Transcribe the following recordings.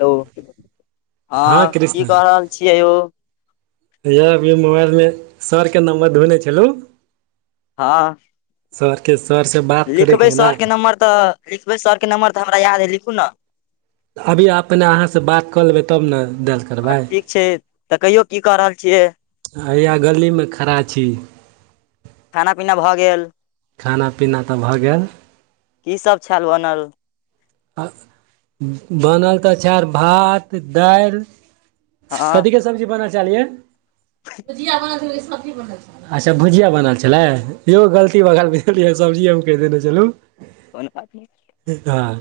Hello हँ की क रहल छियै यौ? हइया अभी हम मोबाइलमे सरके नम्बर ढूंढै छलूं। हँ सर के सर से बात लिखबै करयके हइ ने सरके नम्बर तऽ लिखबै सरके नम्बर तऽ हमरा याद अइ लिखू न। अभी आब पहिले अहाॅं से बात कऽ लेबै तब ने डायल हँ करबै। ठीक छै तऽ कहियो की क रहल छियै। हइया गलीमे खड़ा छी। खाना पीना भऽ गेल। खाना पीना तऽ भऽ गेल। की सब छल बनल? आ बनल तऽ छैर भात, दालि कथीे के स हँ कथी के सब्जी बनल छेल यै भुजिया बनल छेले सब्जी बनल छलै आच्छा भुजिया बनल छलै। ईहो गलती भगैल बुझलियै सब्जी हम कहि देने छलूं। कोनो बात नहि केकर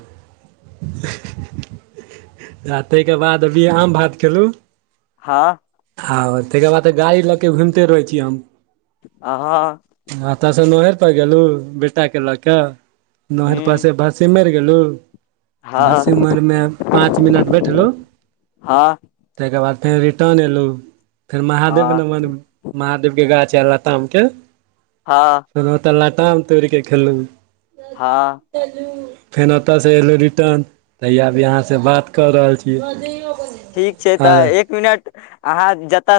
हे हे हे हे आ ताहिके बाद अभी आम भात खेलु। हँ ह आ तइके बाद तऽ गाड़ी लऽ के घुमिते रहै छी हम। आ हॅं अतऽसे नोहेर पर गेलु बेटा के लऽ के नोहेर पर हूँ से भस सिमरि गेलू। हँ भटसिमरि मे पाँच मिनट बैठलो। हँ ताहिके बाद फेर रिटर्न एलू फेर महादेव हँ न बन महादेव के गाछ आ लताम के हँ तहन ओत लताम तोड़ि के खेलौं। हँ फेन ओतऽ से एतै एलौं रिटर्न त येह अहां से बात कऽ रहल छी। ठीक छै, आओर तऽ एक मिनट अहाँ जतऽ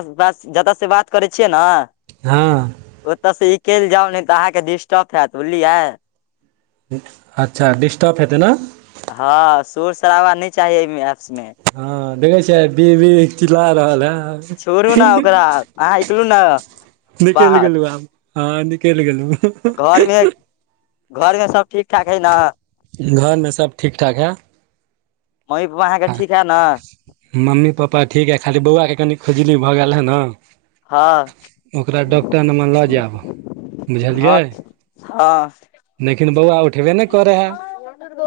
जतऽ से बात करै छियै ने हँ। ओतऽ से निकलि जाउ नै तऽ अहाँके डिस्टर्ब हेएत बुझलियै अच्छा डिस्टर्ब हेतै ने हँ, शोर शराबा नहि चाही एहि मे एप्स में हँ, देखै छै बी बी चिल्ला रहल छोड़ू हें, ने ओकरा अहाँ निकलू ने निकलि बाहर गेलौ आब। हँ निकलि गेलौ। घरमे घरमे सब ठीक ठाक अइ न? घरमे सब ठीक ठाक हइ। मम्मी पापा अहाँके ठीक हें न? मम्मी पप्पा ठीक अइ खाली बौआके कनि खूजली भऽ गेल हे ने हँ ओकरा डॉक्टर लमन लऽ जायब हँ बुझलियै। हँ। लेकिन बौआ उठबे नै करै हए।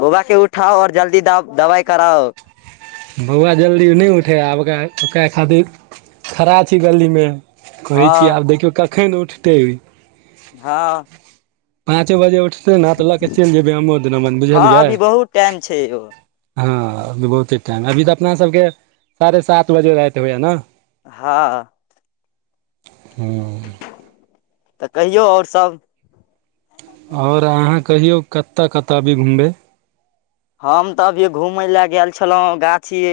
बौवा के उठाउ और जल्दी द दवाइ कराउ। बौआ जल्दी नहि उठै ये आब ओकरा ओकरा खातिर खड़ा छी गलीमे कहै छी हँ आब देखियौ कखन उठतै। हँ। पाँचे बजे उठतै ने तऽ लऽ के चलि जेबै हमो द नमन हँ बुझलियै अभी बहुत टाइम छै यौ हँ अभी बहुते टाइम अभी तऽ अपना सबके साढ़े सात बजे राति होइये ने, हँ। हँ। तऽ कहियौ आओर सब। आओर अहाँ कहियौ कतऽ कतऽ अभी घुमबै? हम तऽ अभी घूमय लए गेल छलहुँ गाछी,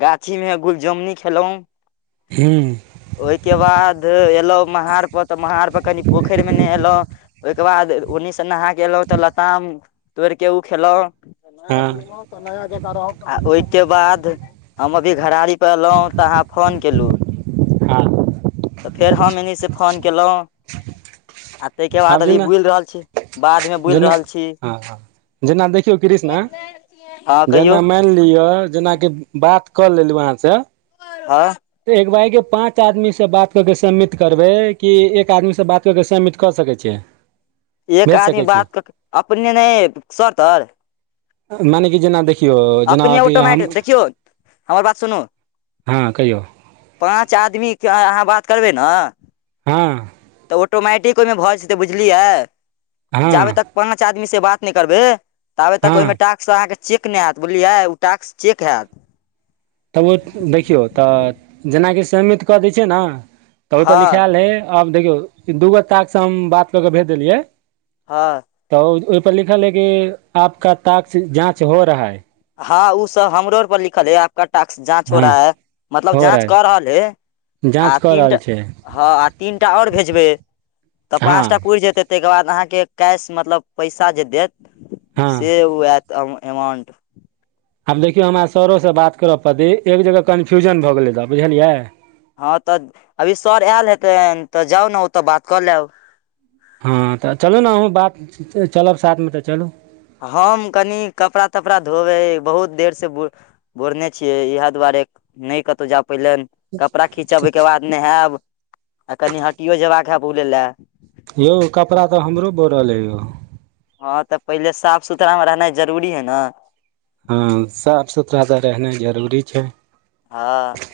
गाछी में गुलजमनी खेलहुॅं। हू। ओहिके बाद एलहुं महार पर तऽ महार पर कनि पोखरि मे नेहेलहुं, ओहिके बाद ओन्नी से नहा के एलहुँ तऽ लताम तोड़ि के ओ खेलहुँ। नया हँ जुड़लहु तऽ नया जकां रहब, ओहिके बाद हम अभी घरारी उतरलौं त अहां फ़ोन केलू हँ त फेर हम एनी से फोन केलहुं आ तहिके बाद आब अभी जेना बुलि रहल छी बाध मे बुलि जेना रहल छी। हँ, जेना देखियौ कृष्णा हँ कहियौ जेना मानि लिअ जेनाकि बात कऽ लेलु अहाँ से, आँ। त एक बाइगे पाँच आदमी से बात कऽ के सम्मित करबै कि एक आदमी से बात कऽ के सम्मिट कऽ सकै छियै। एक भेज आदमी सकै बात क छियै क अपने नै सर तर मने कि जेना देखि अपने ऑटोमट देखियौ हमर बात सुनू हँ कहियौ पाँच आदमीके अहाँ बात करबै न। हाँ तऽ ऑटोमेटिक ओहिमे भऽ जेत तऽ, बुझलियै हँ चाहबए त पांच आदमी से बात नहि करबे, त आबे तक हँ ओहिमे टक्स अ के चेक नहि हयत बुझलियए, ओ टैक्स चेक हयैत। तब ओ देखियौ तऽ जेनाकि सबमिट कऽ दै छियै ने तऽ हँ ओहिपर लिखा लये आब देखियौ दूगो टास्क से हम बात क के भेज देलियै हां तऽ ओहिपर लिखल है कि आपका तास्क जाँच हो रहा है। हाँ, ओ सब हमरो र पर लिखल है, कि आपका टास्क जाँच हो हँ रहा है मतलब हो जाँच क रहै रहल है। आ जाँच कऽ रहल तीनटा, छै हाँ आ तीनटा आओर भेजबै तऽ पाँच हँ टा पुर जेतै ताहिके बाद अहाँके कैश मतलब पैसा जे देत हँ से ओ आयत आ अमाउंट आब देखियौ हमरा सरोसँ बात करब प एक जगह कन्फ्यूजन भऽ गेलै रहऽ बुझलियै? हँ, तऽ अभी सर आयल हेतै, तऽ जाउ ने ओ तऽ बात कऽ लेब हाँ, तऽ चलू ने अहूँ बात चलब साथमे तऽ चलू हम कनि कपड़ा तपड़ा धोबै बहुत देर से ब बोरने छियै इएह दुआरे नहि कतहु जा पाइलन। कपड़ा खीचबै के बाद नहायब, आ कनि हटियो जयबाक हैब बुलै लए यौ कपड़ा तऽ हमरो बोरल अइ यौ हँ, तऽ पहिले साफ सुथरा मे रहनाइ जरूरी है ने। हाँ, साफ सुथरा तऽ रहनाइ जरूरी छै। हाँ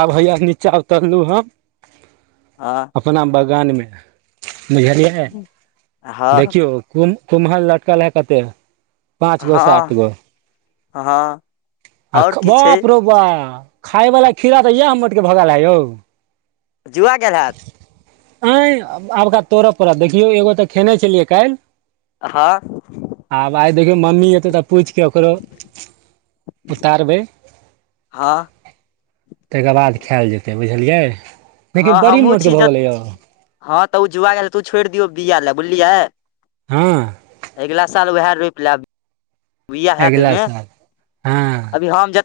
आब [unintelligible] हैया नीचा उतरलु हम आँ। अपना बगानमे बुझलियै हँ देखियौ कुम कुम्हल लटकाल है कते पाँच गो सात गो हँ हँ आ आओर की छै बापरो खाय वला खीरा तऽ यह हम मोटके भगा ला यौ जुआके खेलयैत आयें आबका तोड़य पड़त देखियौ एगो तऽ खेने छलियै काल्हि हाँ आब आइ देखियौ मम्मी एतै तऽ पुछिके ओकरो उतारबै हां ताहिके बाद खायएल जेतै बुझलियै हँ लेकिन बड़ी हमहुँ छी मोटके ज भऽ गेलै यौ हँ, तऽ ओ जुआ गेल, तू छोड़ि दियौ बीया लए बुझलियै? हाँ अगिला साल उएह रोपि लेब बिआ हत अगिला ओहिमे साल हँ अभी हम ज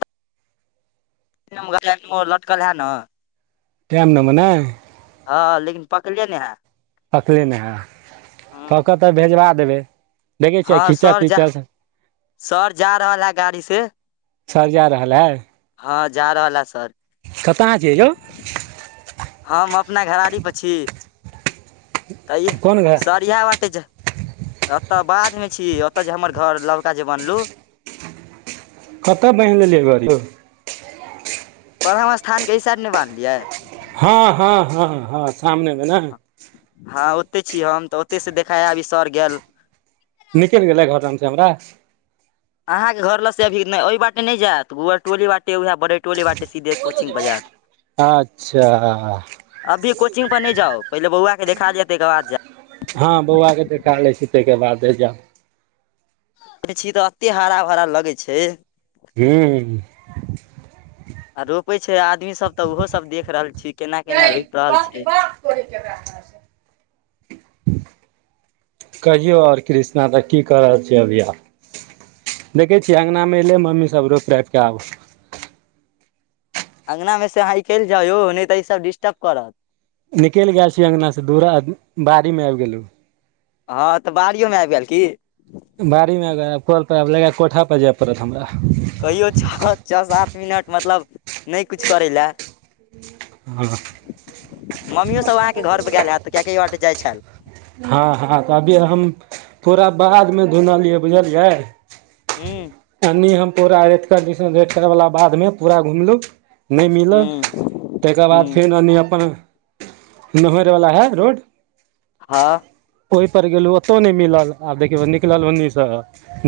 [unintelligible] लटकल है ने। टाइम नाम ने हँ, लेकिन पकड़ियै नेहाँ तकले [unintelligible] ने है कऽ कऽ तऽ भेजबा देबै। देखै छियै हँ, खिचऽ सर जा- पिचऽ सर जा रहल है गाड़ी से। सर जा रहल है? हँ, जा रहल ह सर। कतय छियै यौ? हम अपना घरारी पर छी त इ कोन घर स इह बाटे जा एतऽ बाध में छी ओतऽ जे हमर घर लबका जे बनलू कतऽ बान्हि लेलियै घड़ यो ब्रह्मस्थान के एहि साड नहि बान्हलियै हँ- हँ- हँ - हँ सामनेमे ने। हँ, ओते छी हम तऽ ओते से देखाय अभी सर गेल। निकलि गेलै घरमे से हमरा अहाँ के घर ल से अभी ने ओहि बाटे नहि जायत गुअर टोली बाटे उएह बड़े टोली बाटे सीधे कोचिंग पर जायत अच्छा अभी कोचिंग पर नहि जाउ पहिले बौआ के देखााय दियऽ तैयके बाद जायब हँ, बौआ के देखा लै छी तैयके बादे जायब देखै छी तऽ एते हरा भरा लगै छै, हू। आ रोपे छै आदमी सब तऽ ओहो सब देख रहल छै। केना गै केना रोपि रहल कहलके बात करै छै ओकरा संगे। कहियऔ और कृष्णा तऽ की क रहल छियै अभी आ देखै छियै अँगनामे एयलै मम्मीसभ रोपि रापि कऽ आब अङ्गना मे से अहाँ इकाल्हि जाऊ यो नै तऽ ई सब डिस्टप करत निकलि गैल छी अगंना से दूरा, बाड़ी मे आबि गेलहुँ। हँ, तऽ बाड़ियोमे आबि गेल की। बाड़ी मे अगर कल परब लग कोठा पर जाय पड़त हमरा। कहियो छ- छ सात मिनट मतलब नहि कुछु करै लए। हँ मम्मियो सब अहाँके घर पर गैल हैत, कियाकि अय बाटे जाइ छल। हँ- हँ, तऽ अभी हम पूरा बादमे धुनलियै बुझलियै। हूँ यन्नी हम पूरा एकर दिसन एकर बला बाधमे पूरा घुमलहुँ। नहि मिलल हूँ ताहिकर बाद हूँ फेर एनि अपन नहरवला हइ रोड हँ। ओहि पर गेलु ओतो न मिलल आब देखिय निकल ओनी से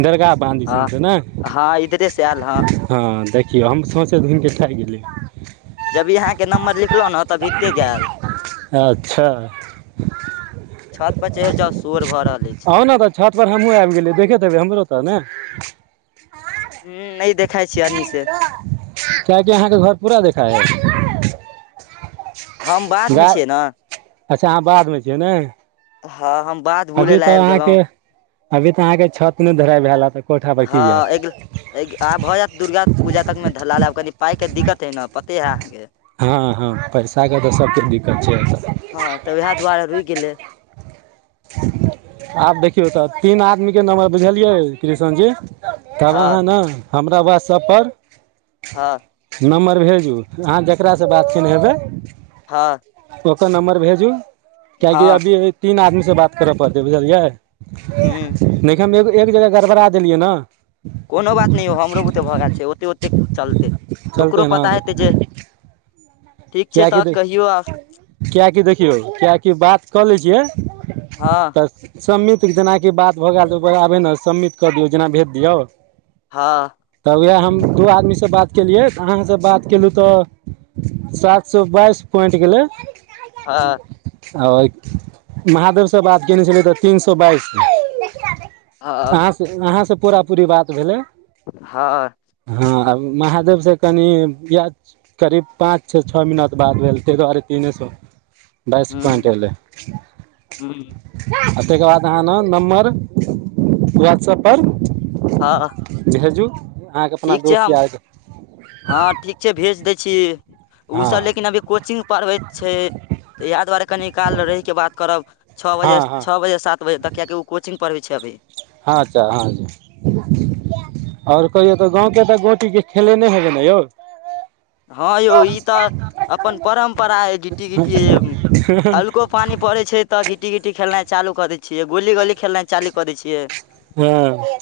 दरगा बांहन दिसन हँ से ने, हँ इधरे से आयल हँ देखियौ हम सोचे रहनि कतऽ गेलय जबी अहाँके नम्बर लिखलहु ने तभीे ते गैल अच्छा छत पर चढ़ि जाउ सोर भऽ रहल अछि। छत पर हमहूँ आबि गेलियै देखे देबै हमरो तऽ ने हूं नै देखाय छैय अनि से कियाकि अहाँके घर पूरा देखा हय हम बाध में गा छियै ने अच्छा अहाँ बाधमें छियै ने हँ हम बाध बुलै अभी लए तऽ आबि गेलहुँ अहाँके अभी तऽ अहाँके छत नै ढलाय भेल हैत हँ, एगला आब भऽ जायत दुर्गा पूजा तक में ढलाल आब कनि पाइके दिक्कत हइ ने पते हइ अहाँके हँ - हँ, पैसाके तऽ सबके दिक्कत छै। रुइक गेलै। आब देखियौ तऽ तीन आदमी के नम्बर बुझलियै कृष्ण जी तब अहाँ हँ ने हमरा वाट्सएप पर हँ। नम्बर भेजू अहाँ जकरासँ बात केने हेबै हँ। ओकर नम्बर भेजू कियकि हँ अभी तीन आदमी से बात करऽ पड़तै बुझलियै हूँ नहि हम एक जगह गड़बड़ा देलियै ने। कोनो बात नहि यौ हमरो बुते भऽ गेल छैय, ओते- ओते चलतै ओकरो चलतै पता ने हेतै जे ठीक छै किएकि तऽ कहियौ आर। किएकि देखियौ किएकि बात कऽ लै छियै हँ। तऽ सम्मिट जेनाकि बात भऽ गेलऽ आबे ने सम्मिट कऽ दियौ जेना भेज दियौ हँ। तऽ उएह हम दू आदमी से बात केलियै अहाँसँ बात केलहुँ तऽ एक सए बाइस पोइन्ट गेलै हँ आओर महादेवसँ बात कयने छलै तऽ तीन सए बाइस हँ अहाँ से, अहाँ से पूरा पूरी बात भेलै। हँ। हँ, आ महादेव से कनि य करीब पाँच छ छओ मिनट बात भेल ताहि दुआरे तीने सए बाइस पॉइंट हूँ एलै। आ हूँ तय के बाद अहाँ ने नम्बर व्हाट्सएप पर हँ। भेजू। अहाँके अपना ठीक छैय दोस्त हम यारके हँ ठीक छैय भेज दै छी ओ हँ सब लेकिन अभी कोचिंग पढ़बैत छैय तऽ इएह दुआरे कनि काल रहिके बात करब। छः बजे, हँ हँ छः बजे, सात बजे तक किएकि ओ कोचिग पढ़ै छैय अभी। अच्छा हँ जी। आओर कहियौ तऽ गाँव के तऽ गोटीके खेलेने हेबै ने यौ। हँ यौ ई तऽ अपन परम्परा अइ गिट्टी गिट्टी हल्को पानी पड़ै छैय तऽ गिट्टी-गिट्टी खेलनाय चालू कऽ दै छियै गुल्ली गोली खेलनाइ चालू क देय छियै। हँ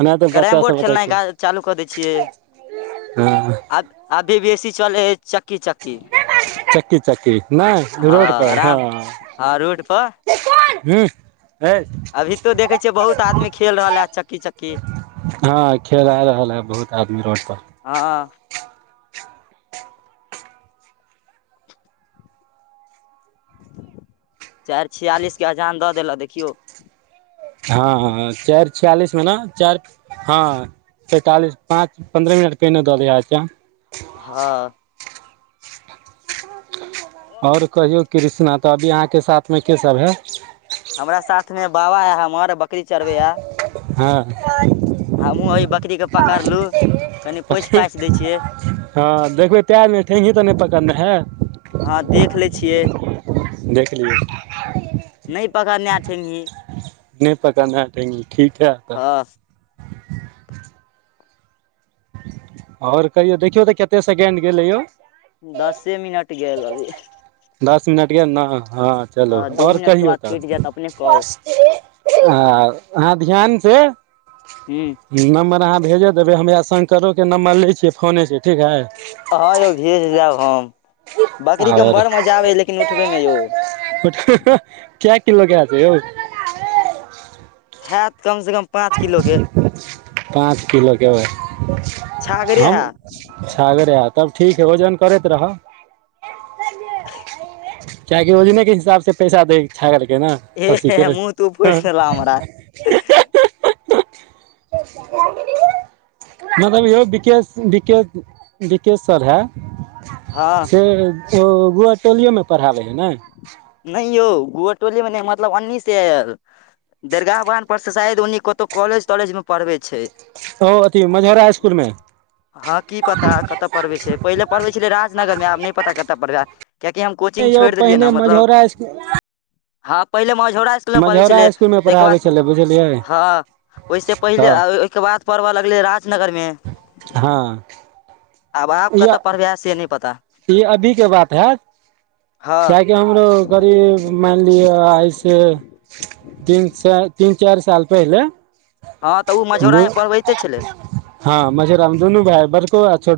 एना तऽ बच्चा कैरम सब बोर्ड [unintelligible] खेलनाइ चालू कऽ दै छियै हँ ह। आब अभी बेसी चलै अइ चक्की- चक्की। चक्की चक्की नय हँ रोड पर आराम हँ हँ रोड पर ह। हय। अभी तो देखै छियै बहुत आदमी खेल रहल हैत चक्की- चक्की। हँ खेलआ रहल है बहुत आदमी रोड पर। हँ-हँ। चारि छियालिस के अजान दऽ देलऽ देखियौ। हँ ह चारि छियालिस मे ने चारि हँ पैंतालिस पाँच पन्द्रह मिनट पहिने दिये अजान। हँ। आओर कहियौ कृष्णा तऽ अभी अहाँके साथमे के सभ हैत। हमरा साथमे बाबा हे हमर बकरी चढरबैये। अ। बकरी के पकड़लू [unintelligible] कनि पोछि पाछि दै छियै हँ देखबै [unintelligible] हँ देख लै छियै। देख लियउ। नय पकड़ने हेत ठेगही। नय पकड़ने है ठेगही, ठीक है। तऽ हँ। आओर कहियो, देखियौ तऽ कते सेकेंड गेलै यौ? दसे मिनट गेल अभी। दस मिनट गेल ने, हँ चलो हँ दू आओर मिनट के कहियौ बाद त? कटि जायत अपने कॉल आ अहाँ ध्यान से [inaudible] हुँ। नम्बर अहाँ भेजे देबै, हमरा शंकरो के नम्बर लै छियै फोने सँ ठीक है। हँ यौ भेज देब हम, बकरी के बड़ मजा आबे लेकिन उठबे मे यौ। [unintelligible] कय किलो के हाय छै यो। हैत कम से कम पाँच किलो के। पाँच किलो केबै छागरे हम हैत छागरे ह तब ठीक है, वजन करैत रहब। [inaudible] किआकि ओजने के हिसाब सँ पैसा दय है, छागर के ने। हे- खस्सी के हे मुँह तू पॉयस दले हमरा। [unintelligible] मतलब यौ बिक बिक बिकेश सर है, हँ से ओ गुअर टोलियो मे पढ़ाबै हइ ने। नय यौ गुअर टोली मे नय, मतलब अन्नी से दर्गा बगान पर से, शायद ओन्नी कतहु कॉलेज- तॉलेज मे पढ़बे छै। ओ अथी, मझौरा इसकुलमे हँ की पता कतऽ पढ़बै छै। पहिले पढ़बै छलै राजनगर में, आब नहि पता कतय पढ़बै? कियकि हम कोचिंग यौ छोड़ि देलियै ने। पहिने मतलब मझौरा हँ, पहिले मझौरा स्कूल मे पढ़ै मझौरा छलै। स्कूल मे ताहिके पढ़ाबै बाद छलै बुझलियै हँ, ओहिसँ पहिले, तऽ ओहिके बाद पड़बऽ लगलै राजनगरमे। हँ। आब आब इ कतऽ पढ़बै से नहि पता ई अभी के बात हैत, हँ कि हमरो करीब मानि लिअ ऐसे तीन चाइर, तीन चार साल पहिले हँ तऽ ओ दू मझौरामे पढ़बैते छलै। हँ, म मझोरा मे दुनू भाय, बरको आ छोट